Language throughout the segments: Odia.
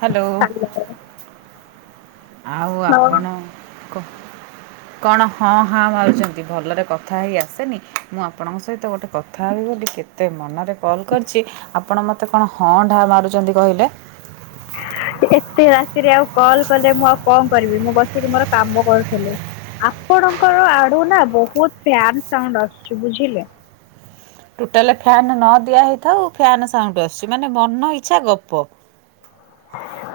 ହ୍ୟାଲୋ ଆଉ ଆପଣ କ କଣ ହଁ ହାଁ ମାରୁଛନ୍ତି ଭଲରେ କଥା ହେଇ ଆସେନି ମୁଁ ଆପଣଙ୍କ ସହିତ ଗୋଟେ କଥା ହେବି ବୋଲି କେତେ ମନରେ କଲ୍ କରିଛି ଆପଣ ମୋତେ କଣ ହଁ ଢାଁ ମାରୁଛନ୍ତି କହିଲେ? ଏତେ ରାତିରେ ଆଉ କଲ କଲେ ମୁଁ ଆଉ କଣ କରିବି ମୁଁ ବସିକି ମୋର କାମ କରୁଥିଲି। ଆପଣଙ୍କର ଆଡ଼ୁ ନା ବୋହୁତ ଫ୍ୟାନ ସାଉଣ୍ଡ ଆସୁଛି ବୁଝିଲେ? ଟୋଟାଲେ ଫ୍ୟାନ ନ ଦିଆ ହେଇଥାଉ ଫ୍ୟାନ୍ ସାଉଣ୍ଡ ଆସୁଛି ମାନେ ମନ ଇଚ୍ଛା ଗପ।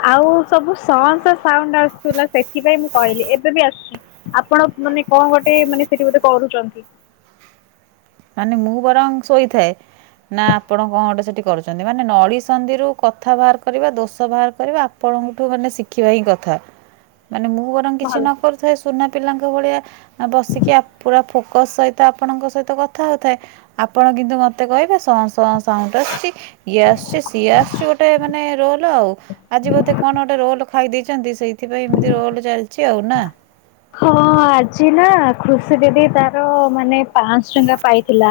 ଆଉ ସବୁ ସଁ ସଁ ସାଉଣ୍ଡ ଆସୁଥିଲା ସେଥିପାଇଁ ମୁଁ କହିଲି ଏବେ ବି ଆସୁଚି। ଆପଣ ମାନେ କଣ ଗୋଟେ ମାନେ ସେଠି ବୋଧେ କରୁଚନ୍ତି। ମାନେ ମୁଁ ବରଂ ଶୋଇଥାଏ। ନା ଆପଣ କଣ ଗୋଟେ ସେଠି କରୁଛନ୍ତି ମାନେ ନଳି ସନ୍ଧିରୁ କଥା ବାହାର କରିବା ଦୋଷ ବାହାର କରିବା ଆ ଆପଣଙ୍କଠୁ ମାନେ ଶିଖିବା ହିଁ କଥା ମାନେ ମୁଁ ବରଂ କିଛି ଭଲ। ନ କରୁ ସେ ସୁନା ପିଲାଙ୍କ ଭଳିଆ ଆ ବସିକି ଆ ପୁରା ଫୋକସ ସହିତ ଆପଣଙ୍କ ସହିତ କ କଥା ହେଉଥାଏ ଆପଣ କିନ୍ତୁ ମୋତେ କହିବେ ସଂ ସଂ ସାଉଣ୍ଡ ଆସୁଚି। ଇଏ ଆସୁଚି ସିଏ ଆସୁଚି ଗୋଟେ ମାନେ ରୋଲ ଆଉ। ଆଜି ବୋଧେ କଣ ଗୋଟେ ରୋଲ ଖାଇ ଦେଇଚନ୍ତି ସେଇଥିପାଇଁ ଏମିତି ରୋଲ ଚାଲିଚି ଆଉ ନା। ହଁ ଆଜି ନା ଖୁସି ଦିଦି ତାର ମାନେ ପାଁଶହ ଟଙ୍କା ପାଇଥିଲା।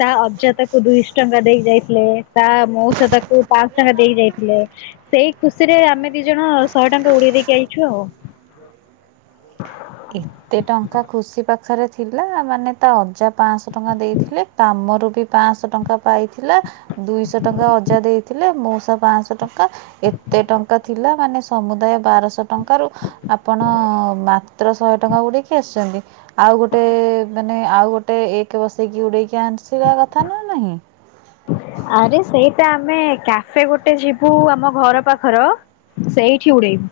ତା ଅଜାତାକୁ ଦୁଇଶହ ଟଙ୍କା ଦେଇ ଯାଇଥିଲେ ତା ମଉସା ତାକୁ ପାଁଶହ ଟଙ୍କା ଦେଇ ଯାଇଥିଲେ। ସେଇ ଖୁସିରେ ଆମେ ଦି ଜଣ ଶହେ ଟଙ୍କା ଉଡେଇ ଦେଇକି ଯଇଚୁ ଆଉ। ଏତେ ଟଙ୍କା ଖୁସି ପାଖରେ ଥିଲା ମାନେ ତା ଅଜା ପାଁଶହ ଟଙ୍କା ଦେଇଥିଲେ କାମରୁ ବି ପାଁଶହ ଟଙ୍କା ପାଇଥିଲା ଦୁଇଶହ ଟଙ୍କା ଅଜା ଦେଇଥିଲେ ମଉସା ପାଁଶହ ଙ୍କା ଏତେ ଟଙ୍କା ଥିଲା ମାନେ ସମୁଦାୟ ବାରଶହ ଟଙ୍କାରୁ ଆପଣ ମାତ୍ର ଶହେ ଟଙ୍କା ଉଡେଇକି ଆସିଚନ୍ତି। ଆଉ ଗୋଟେ ମାନେ, ଆଉ ଗୋଟେ ଏକ ବସେଇକି ଉଡ଼େଇକି ଆନସିବା କଥା ନା ନାହିଁ। ଆରେ ସେଇଟା ଆମେ କ୍ୟାଫେ ଗୋଟେ ଯିବୁ ଆମ ଘର ପାଖର ସେଇଠି ଉଡ଼େଇବୁ।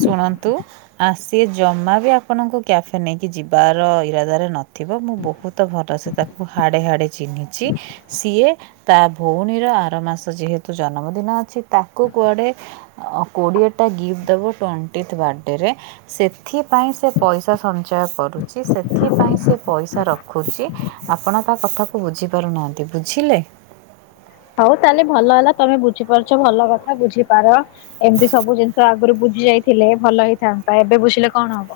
ଶୁଣନ୍ତୁ ଆସି ଜମା ବି ଆପଣଙ୍କୁ କ୍ୟାଫେ ନେଇକି ଯିବାର ଇରାଦାରେ ନ ଥିବ ମୁଁ ବହୁତ ଭଲ ସେ ତାକୁ ହାଡ଼େ ହାଡ଼େ ଚିହ୍ନିଚି ସିଏ ତା ଭଉଣୀର ଆର ମାସ ଯେହେତୁ ଜନମଦିନ ଅଛି ତାକୁ କୁଆଡ଼େ କୋଡ଼ିଏଟା ଗିଫ୍ଟ ଦେବ ଟ୍ୱେଣ୍ଟିଥ୍ ବାର୍ଥଡେରେ। ସେଥିପାଇଁ ସେ ପଇସା ସଞ୍ଚୟ କରୁଚି ସେଥିପାଇଁ ସେ ପଇସା ରଖୁଚି। ଆପଣ ତା କଥାକୁ ବୁଝି ପାରୁନାହାନ୍ତି ବୁଝିଲେ। ହଉ ତାହେଲେ ଭଲ ହେଲା ତମେ ବୁଝିପାରୁଛ ଭଲ କଥା ବୁଝିପାର। ଏମିତି ସବୁ ଜିନିଷ ଆଗରୁ ବୁଝି ଯାଇଥିଲେ ଭଲ ହେଇଥାନ୍ତା ଏବେ ବୁଝିଲେ କଣ ହବ।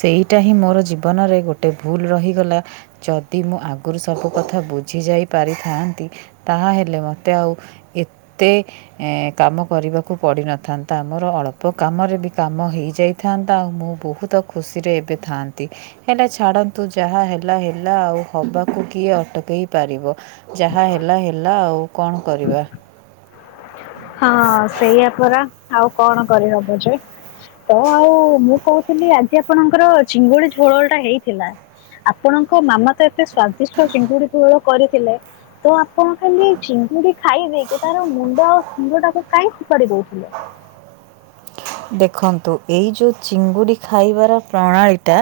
ସେଇଟା ହିଁ ମୋର ଜୀବନରେ ଗୋଟେ ଭୁଲ ରହିଗଲା। ଯଦି ମୁଁ ଆଗରୁ ସବୁ କଥା ବୁଝି ଯାଇ ପାରିଥାନ୍ତି ତାହାହେଲେ ମତେ ଆଉ ଏତେ ଏ କାମ କରିବାକୁ ପଡ଼ିନଥାନ୍ତା ଆମର ଅଳ୍ପ କାମରେ ବି କାମ ହେଇଯାଇ ଥାଆନ୍ତା ଆଉ ମୁଁ ବହୁତ ଖୁସିରେ ଏବେ ଥାଆନ୍ତି। ହେଲେ ଛାଡ଼ନ୍ତୁ ଯାହା ହେଲା ହେଲା ଆଉ ହବାକୁ କିଏ ଅଟକେଇ ପାରିବ। ଯାହା ହେଲା ହେଲା ଆଉ କଣ କରିବା। ହଁ ସେଇଆ ପରା ଆଉ କଣ କରିହବ ଯେ। ତ ଆଉ ମୁଁ କହୁଥିଲି ଆଜି ଆପଣଙ୍କର ଚିଙ୍ଗୁଡି ଝୋଳ ଟା ହେଇଥିଲା। ଆପଣଙ୍କ ମାମା ତ ଏତେ ସ୍ଵାଦିଷ୍ଟ ଚିଙ୍ଗୁଡି ଝୋଳ କରିଥିଲେ ତ ଆ ପଣ ଖାଲି ଚିଙ୍ଗୁଡି ଖାଇଦେଇକି ତାର ମୁଣ୍ଡ ଆଉ ଫୁଣ୍ଡଟାକୁ କାଇଁ ଫୋପାଡି ଦଉଥିଲେ? ଦେଖନ୍ତୁ ଏଇ ଯୋଉ ଚିଙ୍ଗୁଡି ଖାଇବାର ପ୍ରଣାଳୀ ଟା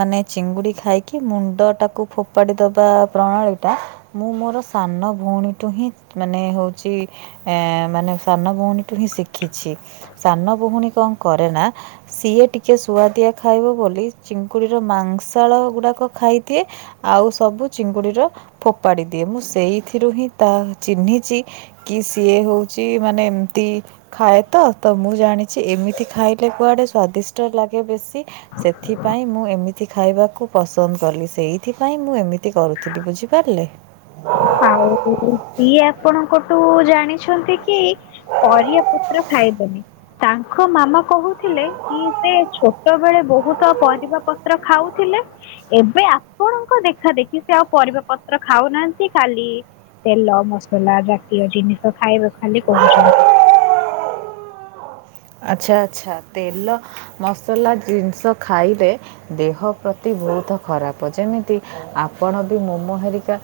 ମାନେ ଚିଙ୍ଗୁଡି ଖାଇକି, ମୁଣ୍ଡ ଟାକୁ ଫୋପାଡି ଦବା ପ୍ରଣାଳୀ ଟା ମୁଁ ମୋର ସାନ ଭଉଣୀଠୁ ହିଁ ମାନେ ହଉଚି ଏ ମାନେ ସାନ ଭଉଣୀଠୁ ହିଁ ଶିଖିଚି ସାନ ଭଉଣୀ କଣ କରେ ନା ସିଏ ଟିକେ ସୁଆଦିଆ ଖାଇବ ବୋଲି ଚିଙ୍କୁୁଡିର ମାଂସାଳ ଗୁଡାକ ଖାଇଦିଏ ଆଉ ସବୁ ଚିଙ୍ଗୁଡ଼ିର ଫୋପାଡ଼ି ଦିଏ ମୁଁ ସେଇଥିରୁ ହିଁ ତା ଚିହ୍ନିଛି କି ସିଏ ହଉଛି ମାନେ ଏମତି ଖାଏ ତ ତ ମୁଁ ଜାଣିଛି ଏମିତି ଖାଇଲେ କୁଆଡ଼େ ସ୍ଵାଦିଷ୍ଟ ଲାଗେ ବେଶୀ। ସେଥିପାଇଁ ମୁଁ ଏମିତି ଖାଇବାକୁ ପସନ୍ଦ କଲି, ସେଇଥିପାଇଁ ମୁଁ ଏମିତି କରୁଥିଲି ବୁଝିପାରିଲେ। ଆଉ ସିଏ ଆପଣଙ୍କଟୁ ଜାଣିଛନ୍ତି କି? ପରିବା ପତ୍ର ଖାଇବନି। ତାଙ୍କ ମାମା କହୁଥିଲେ କି ସେ ଛୋଟ ବେଳେ ବହୁତ ପରିବା ପତ୍ର ଖାଉଥିଲେ। ଏବେ ଆପଣଙ୍କ ଦେଖା ଦେଖି ସେ ଆଉ ପରିବା ପତ୍ର ଖାଉନାହା ତି ଖାଲି ତେଲ ମସଲା ଜାତୀୟ ଜିନିଷ ଖାଇବେ ଖାଲି କହୁଛନ୍ତି। ଆଚ୍ଛା ଆଚ୍ଛା ତେଲ ମସଲା ଜିନିଷ ଖାଇଲେ ଦେହ ପ୍ରତି ବହୁତ ଖରାପ ଯେମିତି ଆପଣ ବି ମୋମୋ ହେରିକା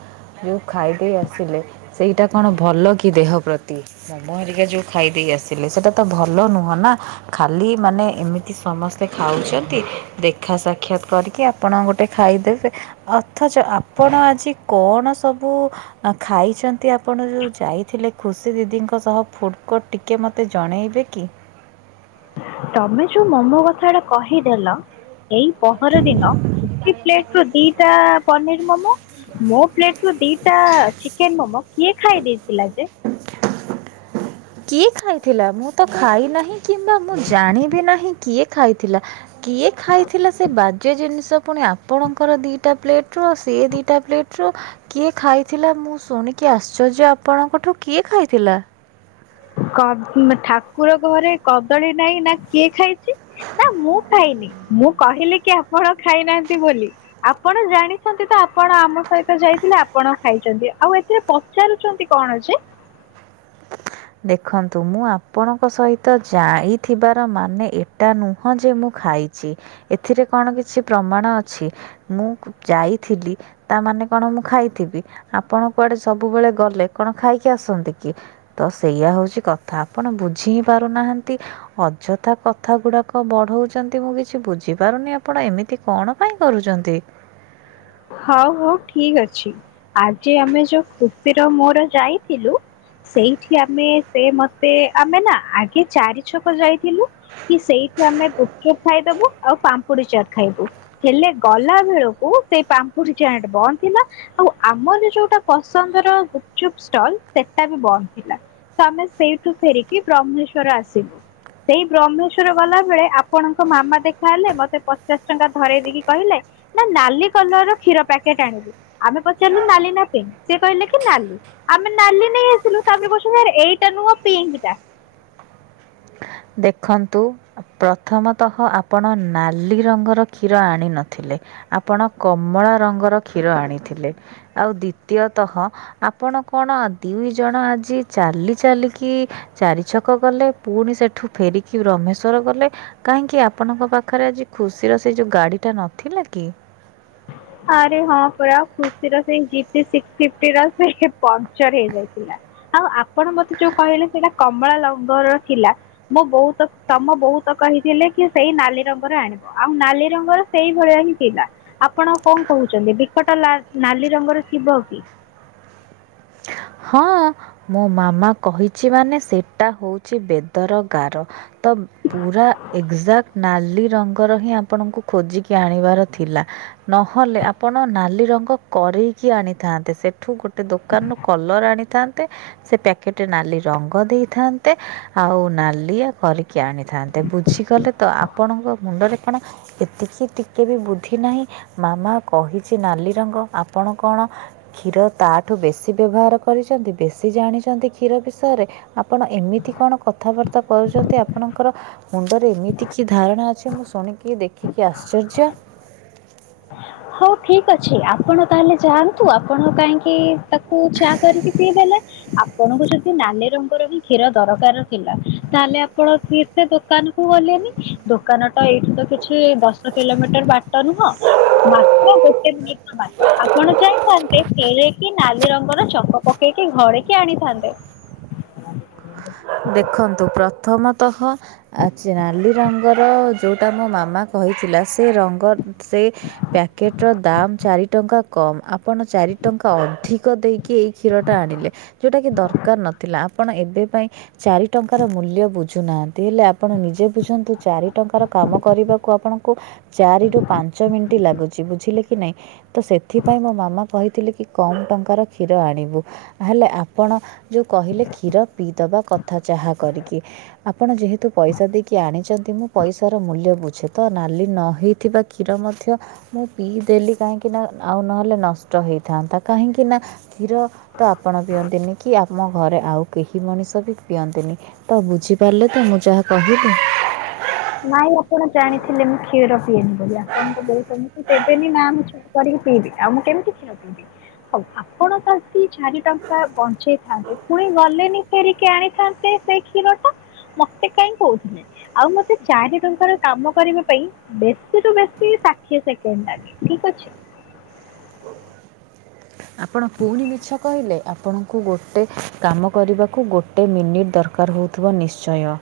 ଯଉ ଖାଇଦେଇ ଆସିଲେ ସେଇଟା କଣ ଭଲ କି ଦେହ ପ୍ରତି ମୋମୋ ହେରିକା ଯୋଉ ଖାଇଦେଇ ଆସିଲେ ସେଇଟା ତ ଭଲ ନୁହଁ ନା ଖାଲି ମାନେ ଏମିତି ସମସ୍ତେ ଖାଉଛନ୍ତି ଦେଖା ସା କ୍ଷତ କରିକି ଆପଣ ଗୋଟେ ଖାଇଦେବେ ଅଥଚ ଆପଣ ଆଜି କଣ ସବୁ? ଆ ଖାଇଛନ୍ତି ଆପଣ ଯୋଉ ଯାଇଥିଲେ ଖୁସି ଦିଦିଙ୍କ ସହ ଫୁଡ଼କୋର୍ଟ ଟିକେ ମୋତେ ଜଣେଇବେ କି? ତମେ ଯୋଉ ମୋମୋ କଥାଗୁଡ଼ା କହିଦେଲ। ଏଇ ପହର ଦିନ ଖୁସି ପ୍ଲେଟ୍ ରୁ ଦିଟା ପନିର ମୋମୋ ମୋ ପ୍ଲେଟ୍ ରୁ ଦିଟା ଚିକେନ୍ ମୋମୋ କିଏ ଖାଇ ଦେଇଥିଲା ଯେ? କିଏ ଖାଇଥିଲା ମୁଁ ତ ଖାଇ ନାହିଁ କିମ୍ବା ମୁଁ ଜାଣିବି ନାହିଁ କିଏ ଖାଇ ଥିଲା କିଏ ଖାଇଥିଲା ସେ ବାଜ୍ୟ ଜିନିଷ ପୁଣି ଆପଣଙ୍କର ଦିଇଟା ପ୍ଲେଟ୍ ରୁ ଆଉ ସିଏ ଦିଟା ପ୍ଲେଟ୍ ରୁ କିଏ ଖାଇଥିଲା ମୁଁ ଶୁଣିକି ଆଶ୍ଚର୍ଯ୍ୟ ଆପଣଙ୍କଠୁ କିଏ ଖାଇଥିଲା? କ ଠାକୁର ଘରେ କଦଳୀ ନାଇଁ ନା କିଏ ଖାଇ ଚି ନାଁ ମୁଁ ଖାଇନି ମୁଁ କହିଲି କି ଆପଣ ଖାଇନାହାନ୍ତି ବୋଲି। ଆପଣ ଜାଣିଛନ୍ତି ତ ଆପଣ ଆମ ସହିତ ଯାଇଥିଲେ ଆପଣ ଖାଇଛନ୍ତି ଆଉ ଏ ଥିରେ ପଚାରୁଛନ୍ତି କଣ ଯେ? ହ [inaudible] ଦେଖନ୍ତୁ ମୁଁ ଆପଣଙ୍କ ସହିତ ଯାଇଥିବାର ମାନେ ଏଟା ନୁ ହଁ ଯେ ମୁଁ ଖାଇଛି ଏଥିରେ କଣ କିଛି ପ୍ରମାଣ ଅଛି? ମୁଁ ଯାଇଥିଲି। ତାମାନେ କଣ ମୁଁ ଖାଇଥିବି ଆପଣ କୁଆଡ଼େ ସବୁବେଳେ ଗଲେ କଣ ଖାଇକି ଆସନ୍ତି? କି ତ ସେଇୟା ହଉଛି କଥା ଆପଣ ବୁଝି ହିଁ ପାରୁନାହାନ୍ତି। ଅଯଥା କଥା ଗୁଡ଼ାକ ବଢ଼ଉଛନ୍ତି ମୁଁ କିଛି ବୁଝିପାରୁନି ଆପଣ ଏମି ତି କଣ ପାଇଁ କରୁଚନ୍ତି? ହଉ ହଉ ଠିକ୍ ଅଛି ଆଜି ଆମେ ଯୋଉ ଖୁସିର ମୋର ଯାଇଥିଲୁ ସେଇଠି ଆମେ ସେ ମତେ ଆମେ ନା ଆଗେ ଚାରି ଛକ ଯାଇଥିଲୁ। କି ସେଇଠୁ ଆମେ ଗୁପ୍ ଚୁପ୍ ଖାଇଦବୁ ଆଉ ପାମ୍ପୁଡ଼ି ଚାଟ୍ ଖାଇବୁ। ହେଲେ ଗଲା ବେଳକୁ ସେଇ ପାମ୍ପୁଡ଼ି ଚାଟ୍ ବନ୍ଦ ଥିଲା। ଆଉ ଆମର ଯୋଉଟା ପସନ୍ଦର ଗୁପ୍ ଚୁପ୍ ଷ୍ଟଲ ସେଟା ବି ବନ୍ଦ ଥିଲା। ତଆମେ ସେଇଠୁ ଫେରିକି ବ୍ରହ୍ମେଶ୍ଵର ଆସିଲୁ। ସେଇ ବ୍ରହ୍ମେଶ୍ଵର ଗଲା ବେଳେ ଆପଣଙ୍କ ମାମା ଦେଖାହେଲେ ମତେ ପଚାଶ ଟଙ୍କା ଧରେଇ ଦେଇକି କହିଲେ ନା ନାଲି କଲର ର କ୍ଷୀର ପ୍ୟାକେଟ ଆଣିବୁ ଆମେ ପଚାରିଲୁ ନାଲି ନା ପିଙ୍କ୍ ସେ କହିଲେ କି ନାଲି। ଆମେ ନାଲି ନେଇ ଆସିଲୁ ତାପରେ କହୁସନ୍ତି ଆରେ ଏଇଟା ନୁହଁ ପିଙ୍କି ଟା। ଦେଖନ୍ତୁ ପ୍ରଥମତଃ ଆପଣ ନାଲି ରଙ୍ଗର କ୍ଷୀର ଆଣିିନଥିଲେ। ଆପଣ କମଳା ରଙ୍ଗର କ୍ଷୀର ଆଣିଥିଲେ। ଆଉ ଦ୍ଵିତୀୟତଃ ଆପଣ କଣ ଦ୍ୟୁଇ ଜଣ ଆଜି ଚାଲି ଚାଲିକି ଚାରି ଛକ ଗଲେ ପୁଣି ସେଠୁ ଫେରିକି ବ୍ରହ୍ମେଶ୍ଵର୍ ଗଲେ। କାହିଁକି ଆପଣଙ୍କ ପାଖରେ ଆଜି ଖୁସିର ସେ ଯୋଉ ଗାଡି ଟା ନଥିଲା କି? ଆରେ ହଁ ପୁରା ଖୁସିର ସେ ଜିପିସି [unintelligible] ସେଇଟା ପଙ୍କ୍ଚର୍ ହେଇଯାଇଥିଲା। ଆଉ ଆପଣ ମତେ ଯୋଉ କହିଲେ ସେଇଟା କମଳା ଲଙ୍ଗର ଥିଲା। ମୋ ବୋଉ ତ ତମ ବୋଉ ତ କହିଥିଲେ କି ସେଇ ନାଲି ରଙ୍ଗର ଆଣେ। ଆଉ ନାଲି ରଙ୍ଗର ସେଇ ଭଳିଆ ହିଁ ଥିଲା। ଆପଣ କଁ କହୁଛନ୍ତି ବିକଟ ଲା ଲାଲି ରଙ୍ଗର ଥିବ କି? ହଁ। ମୋ ମାମା କହିଚି ମାନେ ସେଟା ହଉଛି ବେଦର ଗାର ତମ୍ ପୁରା ଏକ୍ଜାକ୍ଟ୍ ନାଲି ରଙ୍ଗର ହିଁ ଆପଣଙ୍କୁ ଖୋଜିକି ଆଣିବାର ଥିଲା। ନହେଲେ ଆପଣ ନାଲି ରଙ୍ଗ କରେଇକି ଆଣିଥାନ୍ତେ ସେଠୁ ଗୋଟେ ଦୋ କାନୁ କଲର୍ ଆଣିଥାନ୍ତ୍ ତେ ସେ ପ୍ୟାକେଟ୍ ରେ ନାଲି ରଙ୍ଗ ଦେଇଥାନ୍ ତେ ଆଉ ନାଲିଆ କରିକି ଆଣିଥାନ୍ତେ ବୁଝିଗଲେ ତ ଆପଣଙ୍କ ମୁଣ୍ଡରେ କଣ ଏତିକି ଟି କେ ବି ବୁଦ୍ଧି ନାହିଁ ମାମା କହିଛି ନାଲି ରଙ୍ଗ ଆପଣ କଣ କ୍ଷୀର ତା ଠୁ ବେଶୀ ବ୍ୟବହାର କରିଛନ୍ତି ବେଶୀ ଜାଣିଛନ୍ତି କ୍ଷୀର ବିଷୟରେ। ଆପଣ ଏମିତି କଣ କଥାବାର୍ତ୍ତା କରୁଛନ୍ତି ଆପଣ କର ମୁଣ୍ଡରେ ଏମିତି କି ଧାରଣା ଅଛି ମୁଁ ଶୁଣିକି ଦେଖିକି ଆଶ୍ଚର୍ଯ୍ୟ। ହଉ ଠିକ୍ ଅଛି ଆପଣ ତାହେଲେ ଯାଆନ୍ତୁ ଆପଣ କାଇଁକି ତାକୁ ଚା କରିକି ପିଇଦେଲେ ଆ ପଣଙ୍କୁ ଯଦି ନାଲି ରଙ୍ଗର ହିଁ କ୍ଷୀର ଦରକାର ଥିଲା ତାହଲେ ଆପଣ ଫିର୍ ସେ ଦୋକାନ କୁ ଗଲେନି। ଦୋକାନଟା ଏଇଠୁ ତ କିଛି ଦଶ କିଲୋମିଟର୍ ବାଟ ନୁହଁ ମାତ୍ର ଗୋଟେ ମିନିଟ୍ ବାଟ ଆପଣ ଯାଇଥାନ୍ତେ ଫେରେଇ କି ନାଲି ରଙ୍ଗର ଚକ ପକେଇକି ଘରେ କି ଆଣିଥାନ୍ତେ। ଦେଖନ୍ତୁ ପ୍ରଥମତଃ ଆଚା ନାଲି ରଙ୍ଗର ଯଉଁଟା ମୋ ମାମା କହିଥିଲା ସ୍ ସେ ରଙ୍ଗ ସେ ପ୍ୟାକେଟ୍ ର ଦାମ୍ ଚାରି ଟଙ୍କା। କମ୍ ଆପଣ ଚାରି ଟଙ୍କା ଅଧିକ ଦେଇକି ଏଇ କ୍ଷୀରଟା ଆଣିଲେ। ଯୋଉଟା କି ଦରକାର୍ ନଥିଲା ଆପଣ ଏବେ ପାଇଁ ଚାରି ଟଙ୍କାର ମୂଲ୍ୟ ବୁଝ୍ ଝୁନାହାନ୍ତି ହେଲେ ଆପଣ ନିଜେ ବୁଝନ୍ତୁ ଚାରି ଟଙ୍କାର କାମ କରିବାକୁ ଆପଣଙ୍କୁ ଚାରି ରୁ ପାଞ୍ଚ ମିନ୍ଟି ଲାଗୁଚି ବୁଝିଲେ କି ନାଇଁ ତ ସେଥିପାଇଁ ମୋ ମାମା କହିଥିଲେ କି କମ୍ ଟଙ୍କାର କ୍ଷୀର ଆଣିବୁ ନହେଲେ ଆପଣ ଯେଉ କହିଲେ କ୍ଷୀର ପିଇଦବା କ ଥା ଚାହା କରିକି। ଆପଣ ଯେହେତୁ ପଇସା ଦେଇକି ଆଣିଛନ୍ତି ମୁଁ ପଇସାର ମୂଲ୍ୟ ବୁଝେ ତ ନାଲି ନ ହେଇଥିବା କ୍ଷୀର ମଧ୍ୟ ମୁଁ ପିଇଦେଲି କାହିଁକିନା ଆଉ ନହେଲେ ନଷ୍ଟ ହେଇଥାନ୍ତା କାହିଁକିନା କ୍ଷୀର ତ ଆପଣ ପିଅନ୍ତିନି କି ଆମ ଘରେ ଆଉ କେହି ମଣିଷ ବି ପିଅନ୍ତିନି ତ ବୁଝିପାରିଲେ ତ ମୁଁ ଯାହା କହିଲି। ନାଇଁ ଆପଣ ଜାଣିଥିଲେ ମୁଁ କ୍ଷୀର ପିଏନି ବୋଲି ଆପଣଙ୍କ ବୋଉ ତମକୁ ଦେବେନି ନା [unintelligible] କରିକି ପିଇବି ଆଉ ମୁଁ କେମିତି କ୍ଷୀର ପିଇବି ହଉ ଆପଣ ତ [unintelligible] ଚାରି ଟଙ୍କା ବଞ୍ଚେଇ ଥାନ୍ତେ ପୁଣି ଗଲେନି ଫେରିକି ଆଣିଥାନ୍ତେ ସେ କ୍ଷୀରକୁ। ମତେ କାହିଁ କହୁଥିଲେ? ଆଉ ମତେ ଚାରି ଟଙ୍କାର କାମ କରିବା ପାଇଁ ବେଶୀ ରୁ ବେଶୀ ଷାଠିଏ ସେକେଣ୍ଡ ଲାଗେ। ଠିକ ଅଛି। ଆପଣ ପୁଣି ମିଛ କହିଲେ। ଆପଣଙ୍କୁ ଗୋଟେ କାମ କରିବାକୁ ଗୋ ଗୋଟେ ମିନିଟ୍ ଦରକାର ହେଉଥିବ ନିଶ୍ଚୟ।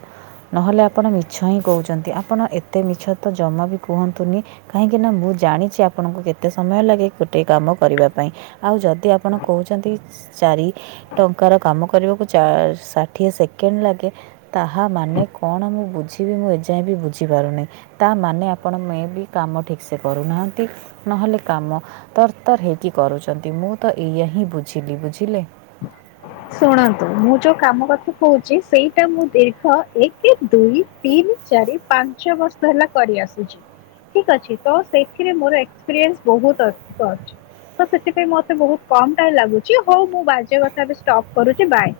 ନହେଲେ ଆପଣ ମିଛ ହିଁ କହୁଛନ୍ତି। ଆପଣ ଏତେ ମିଛ ତ ଜମା ବି କୁହନ୍ତୁନି। କାହିଁକି ନା ମୁଁ ଜାଣିଛି ଆପଣଙ୍କୁ କେତେ ସମୟ ଲାଗେ ଗୋଟେ କାମ କରିବା ପାଇଁ। ଆଉ ଯଦି ଆପଣ କହୁଛନ୍ତି ଚାରି ଟଙ୍କାର କାମ କରିବାକୁ ଚା ଷା ଷାଠିଏ ସେକେଣ୍ଡ ଲାଗେ ତାହା ମାନେ କଣ ମୁଁ ବୁଝିବି ମୁଁ ଏଯାଏ ବି ବୁଝିପାରୁନି। ତା ମାନେ ଆପଣ ମେ ବି କାମ ଠିକ ସେ କରୁନାହାନ୍ତି। ନହେଲେ କାମ ତରତର ହେଇକି କରୁଛନ୍ତି ମୁଁ ତ ଏଇଆ ହିଁ ବୁଝିଲି ବୁଝିଲେ। ଶୁଣନ୍ତୁ ମୁଁ ଯୋଉ କାମ କଥା କହୁଛି, ସେଇଟା ମୁଁ ଦୀର୍ଘ ଏକ ଦୁଇ ତିନି, ଚାରି, ପାଞ୍ଚ ବର୍ଷ ହେଲା କରିଆସୁଛି। ଠିକ୍ ଅଛି ତ ସେଥିରେ ମୋର ଏକ୍ସପିରିଏନ୍ସ ବହୁତ ଅଧିକ ଅଛି। ତ ସେଥିପାଇଁ ମତେ ବହୁତ କମ ଟାଇମ ଲାଗୁଛି। ହଉ ମୁଁ ବାଜେ କଥା ଏବେ ଷ୍ଟପ କରୁଛି। ବାଏ।